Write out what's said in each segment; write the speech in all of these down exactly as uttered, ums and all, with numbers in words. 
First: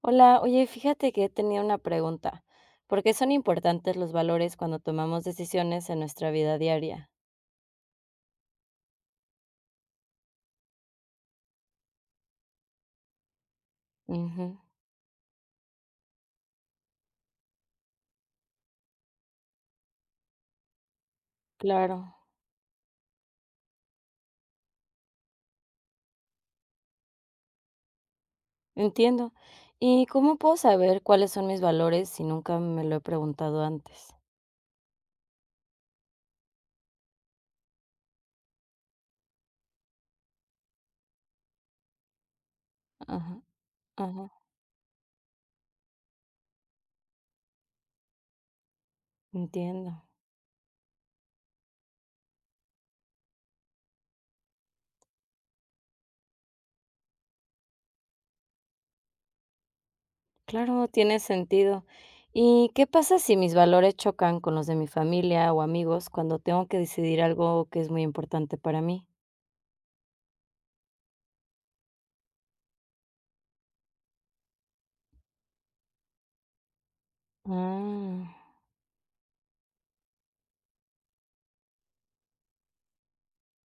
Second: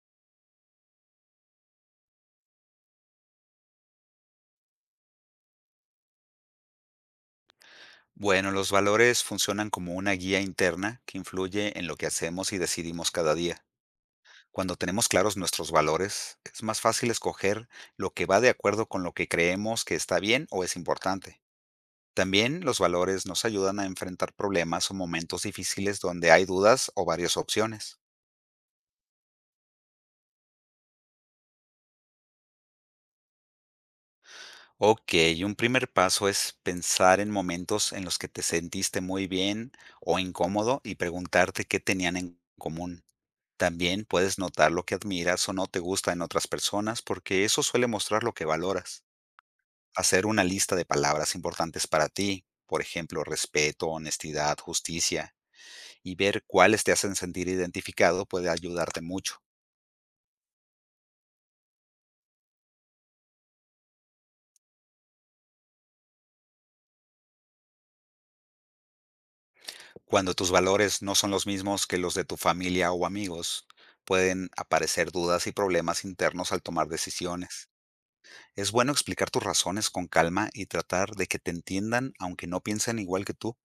Hola, oye, fíjate que tenía una pregunta. ¿Por qué son importantes los valores cuando tomamos decisiones en nuestra vida diaria? Bueno, los valores funcionan como una guía interna que influye en lo que hacemos y decidimos cada día. Ujú, Cuando tenemos claros nuestros valores, es más fácil escoger lo que va de acuerdo con lo que creemos que está bien o es importante. claro, También los valores nos ayudan a enfrentar problemas o momentos difíciles donde hay dudas o varias opciones. entiendo. ¿Y cómo puedo saber cuáles son mis valores si nunca me lo he preguntado antes? Ok, un primer paso es pensar en momentos en los que te sentiste muy bien o incómodo y preguntarte qué tenían en común. Ajá, También ajá, puedes notar lo que admiras o no te gusta en otras personas porque eso suele mostrar lo que valoras. entiendo. Hacer una lista de palabras importantes para ti, por ejemplo, respeto, honestidad, justicia, y ver cuáles te hacen sentir identificado puede ayudarte mucho. Claro, tiene sentido. ¿Y qué pasa si mis valores chocan con los de mi familia o amigos cuando tengo que decidir algo que es muy importante para mí? Cuando tus valores no son los mismos que los de tu familia o amigos, pueden aparecer dudas y problemas internos al tomar decisiones. Ah, Es bueno explicar tus razones con calma y tratar de que te entiendan aunque no piensen igual que tú.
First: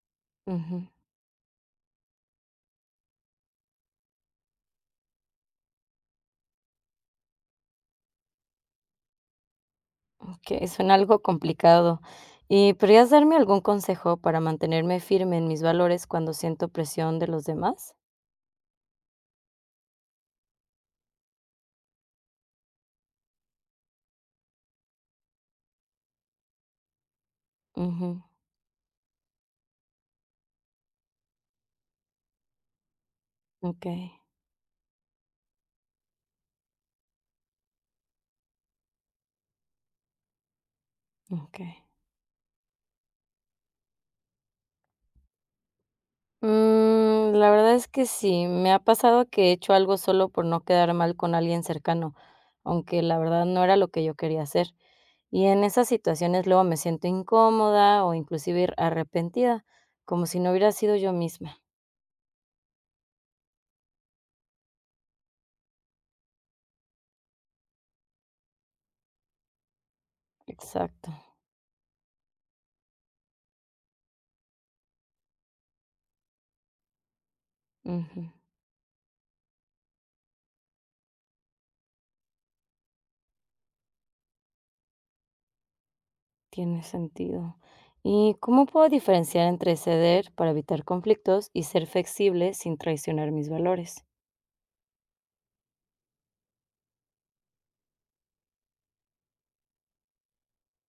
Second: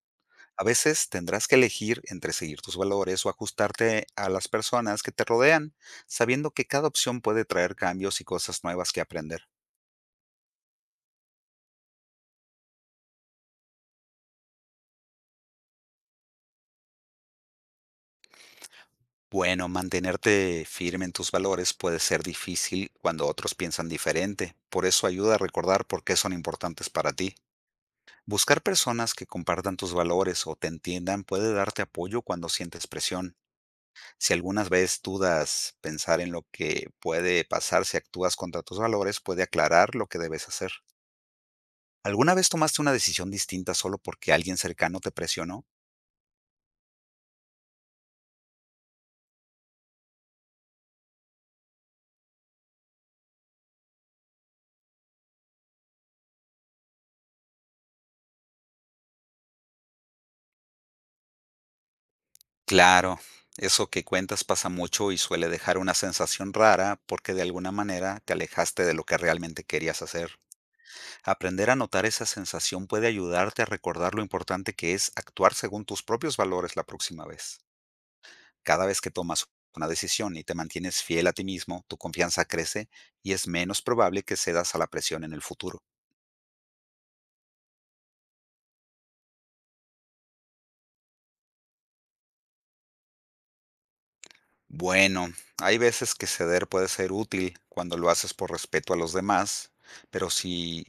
A ujú. veces tendrás que elegir entre seguir tus valores o ajustarte a las personas que te rodean, sabiendo que cada opción puede traer cambios y cosas nuevas que aprender. Que suena algo complicado. ¿Y podrías darme algún consejo para mantenerme firme en mis valores cuando siento presión de los demás? Bueno, mantenerte firme en tus valores puede ser difícil cuando otros piensan diferente, por eso ayuda a recordar por qué son importantes para ti. Ujú, Buscar personas que compartan tus valores o te entiendan puede darte apoyo cuando sientes presión. okey, Si algunas veces dudas, pensar en lo que puede pasar si actúas contra tus valores puede aclarar lo que debes hacer. okey. ¿Alguna vez tomaste una decisión distinta solo porque alguien cercano te presionó? Mm, la verdad es que sí, me ha pasado que he hecho algo solo por no quedar mal con alguien cercano, aunque la verdad no era lo que yo quería hacer. Y en esas situaciones luego me siento incómoda o inclusive ir arrepentida, como si no hubiera sido yo misma. Claro, eso que cuentas pasa mucho y suele dejar una sensación rara porque de alguna manera te alejaste de lo que realmente querías hacer. Exacto. Aprender a notar esa sensación puede ayudarte a recordar lo importante que es actuar según tus propios valores la próxima vez. Ujú. Cada vez que tomas una decisión y te mantienes fiel a ti mismo, tu confianza crece y es menos probable que cedas a la presión en el futuro. Tiene sentido. ¿Y cómo puedo diferenciar entre ceder para evitar conflictos y ser flexible sin traicionar mis valores? Bueno, hay veces que ceder puede ser útil cuando lo haces por respeto a los demás, pero si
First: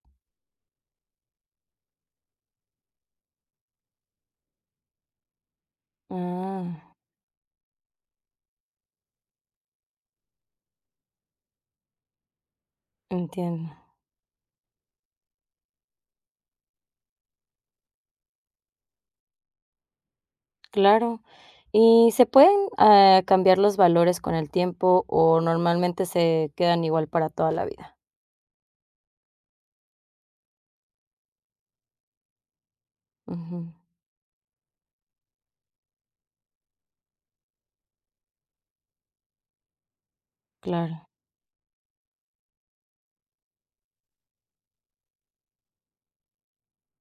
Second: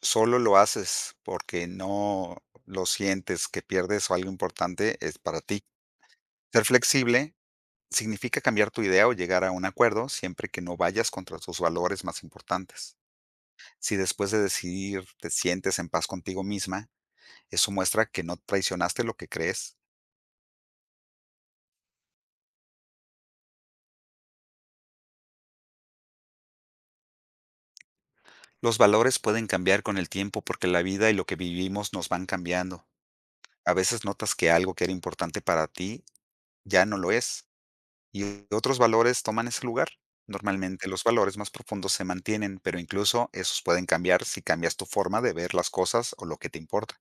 solo lo haces porque no lo sientes, que pierdes algo importante, es para ti. Ah, Ser flexible significa cambiar tu idea o llegar a un acuerdo siempre que no vayas contra tus valores más importantes. entiendo. Si después de decidir te sientes en paz contigo misma, eso muestra que no traicionaste lo que crees. Claro. ¿Y se pueden eh, cambiar los valores con el tiempo o normalmente se quedan igual para toda la vida? Los valores pueden cambiar con el tiempo porque la vida y lo que vivimos nos van cambiando. Ujú, A veces notas que algo que era importante para ti ya no lo es, y otros valores toman ese lugar. Normalmente claro, los valores más profundos se mantienen, pero incluso esos pueden cambiar si cambias tu forma de ver las cosas o lo que te importa.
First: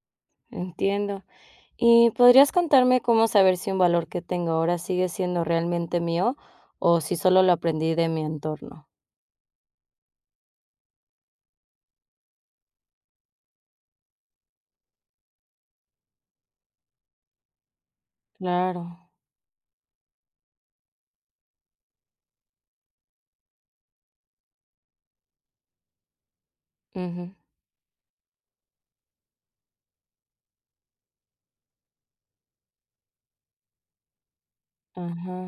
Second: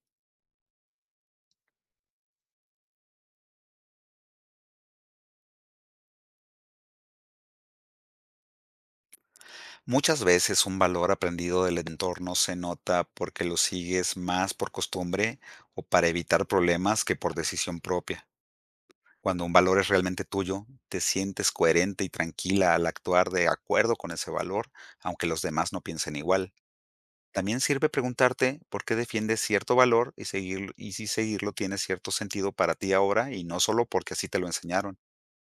entiendo. ¿Y podrías contarme cómo saber si un valor que tengo ahora sigue siendo realmente mío o si solo lo aprendí de mi entorno? Muchas veces un valor aprendido del entorno se nota porque lo sigues más por costumbre o para evitar problemas que por decisión propia. Claro, Cuando un valor es realmente tuyo, te sientes coherente y tranquila al actuar de acuerdo con ese valor, aunque los demás no piensen igual. ujú, También sirve preguntarte por qué defiendes cierto valor y, seguir, y si seguirlo tiene cierto sentido para ti ahora y no solo porque así te lo enseñaron. ajá.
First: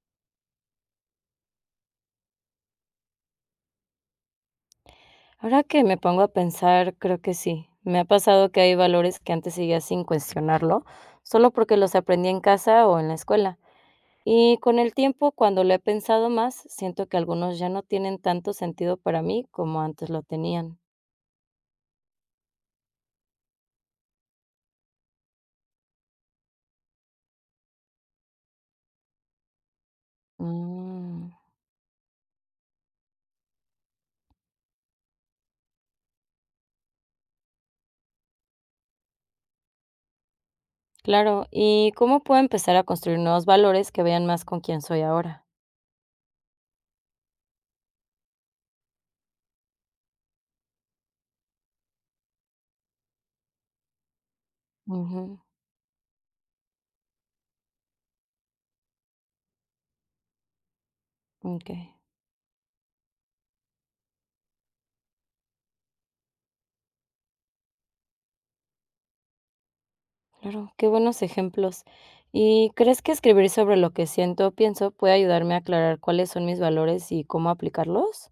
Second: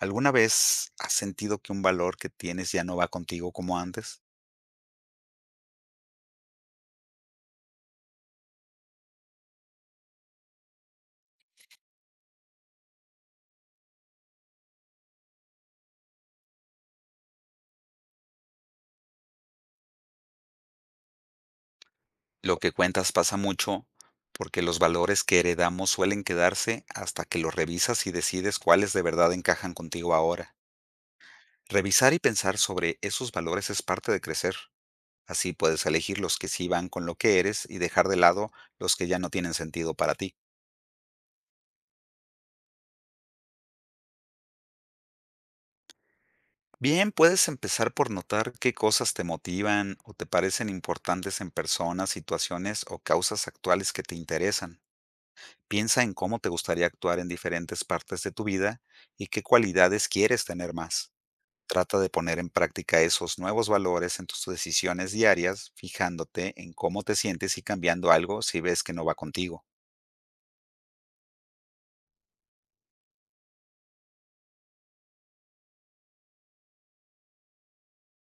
¿Alguna vez has sentido que un valor que tienes ya no va contigo como antes? Ahora que me pongo a pensar, creo que sí. Me ha pasado que hay valores que antes seguía sin cuestionarlo, solo porque los aprendí en casa o en la escuela. Y con el tiempo, cuando lo he pensado más, siento que algunos ya no tienen tanto sentido para mí como antes lo tenían. Lo que cuentas pasa mucho porque los valores que heredamos suelen quedarse hasta que los revisas y decides cuáles de verdad encajan contigo ahora. Mm, Revisar y pensar sobre esos valores es parte de crecer. Así puedes elegir los que sí van con lo que eres y dejar de lado los que ya no tienen sentido para ti. claro. ¿Y cómo puedo empezar a construir nuevos valores que vean más con quién soy ahora? Bien, puedes empezar por notar qué cosas te motivan o te parecen importantes en personas, situaciones o causas actuales que te interesan. Ujú, Piensa en cómo te gustaría actuar en diferentes partes de tu vida y qué cualidades quieres tener más. ok. Trata de poner en práctica esos nuevos valores en tus decisiones diarias, fijándote en cómo te sientes y cambiando algo si ves que no va contigo. Claro, qué buenos ejemplos. ¿Y crees que escribir sobre lo que siento o pienso puede ayudarme a aclarar cuáles son mis valores y cómo aplicarlos?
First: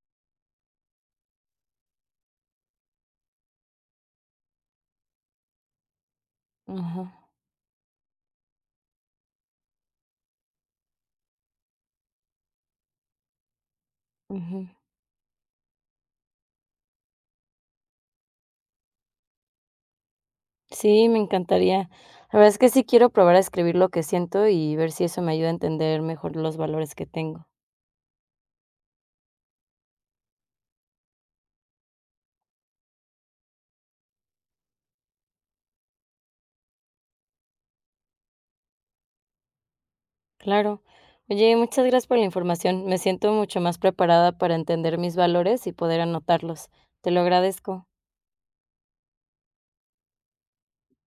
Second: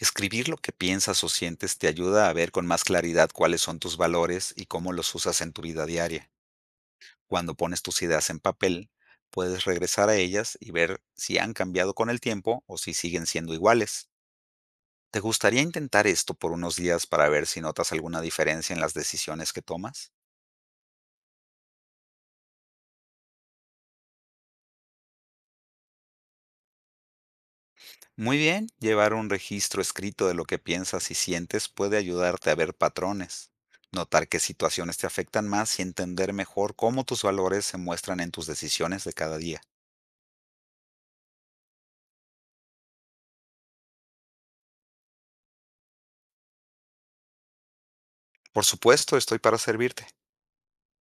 Escribir lo que piensas o sientes te ayuda a ver con más claridad cuáles son tus valores y cómo los usas en tu vida diaria. Ajá, Cuando pones tus ideas en papel, puedes regresar a ellas y ver si han cambiado con el tiempo o si siguen siendo iguales. ujú. ¿Te gustaría intentar esto por unos días para ver si notas alguna diferencia en las decisiones que tomas? Sí, me encantaría. La verdad es que sí quiero probar a escribir lo que siento y ver si eso me ayuda a entender mejor los valores que tengo. Muy bien, llevar un registro escrito de lo que piensas y sientes puede ayudarte a ver patrones, notar qué situaciones te afectan más y entender mejor cómo tus valores se muestran en tus decisiones de cada día. Claro. Oye, muchas gracias por la información. Me siento mucho más preparada para entender mis valores y poder anotarlos. Te lo agradezco. Por supuesto, estoy para servirte.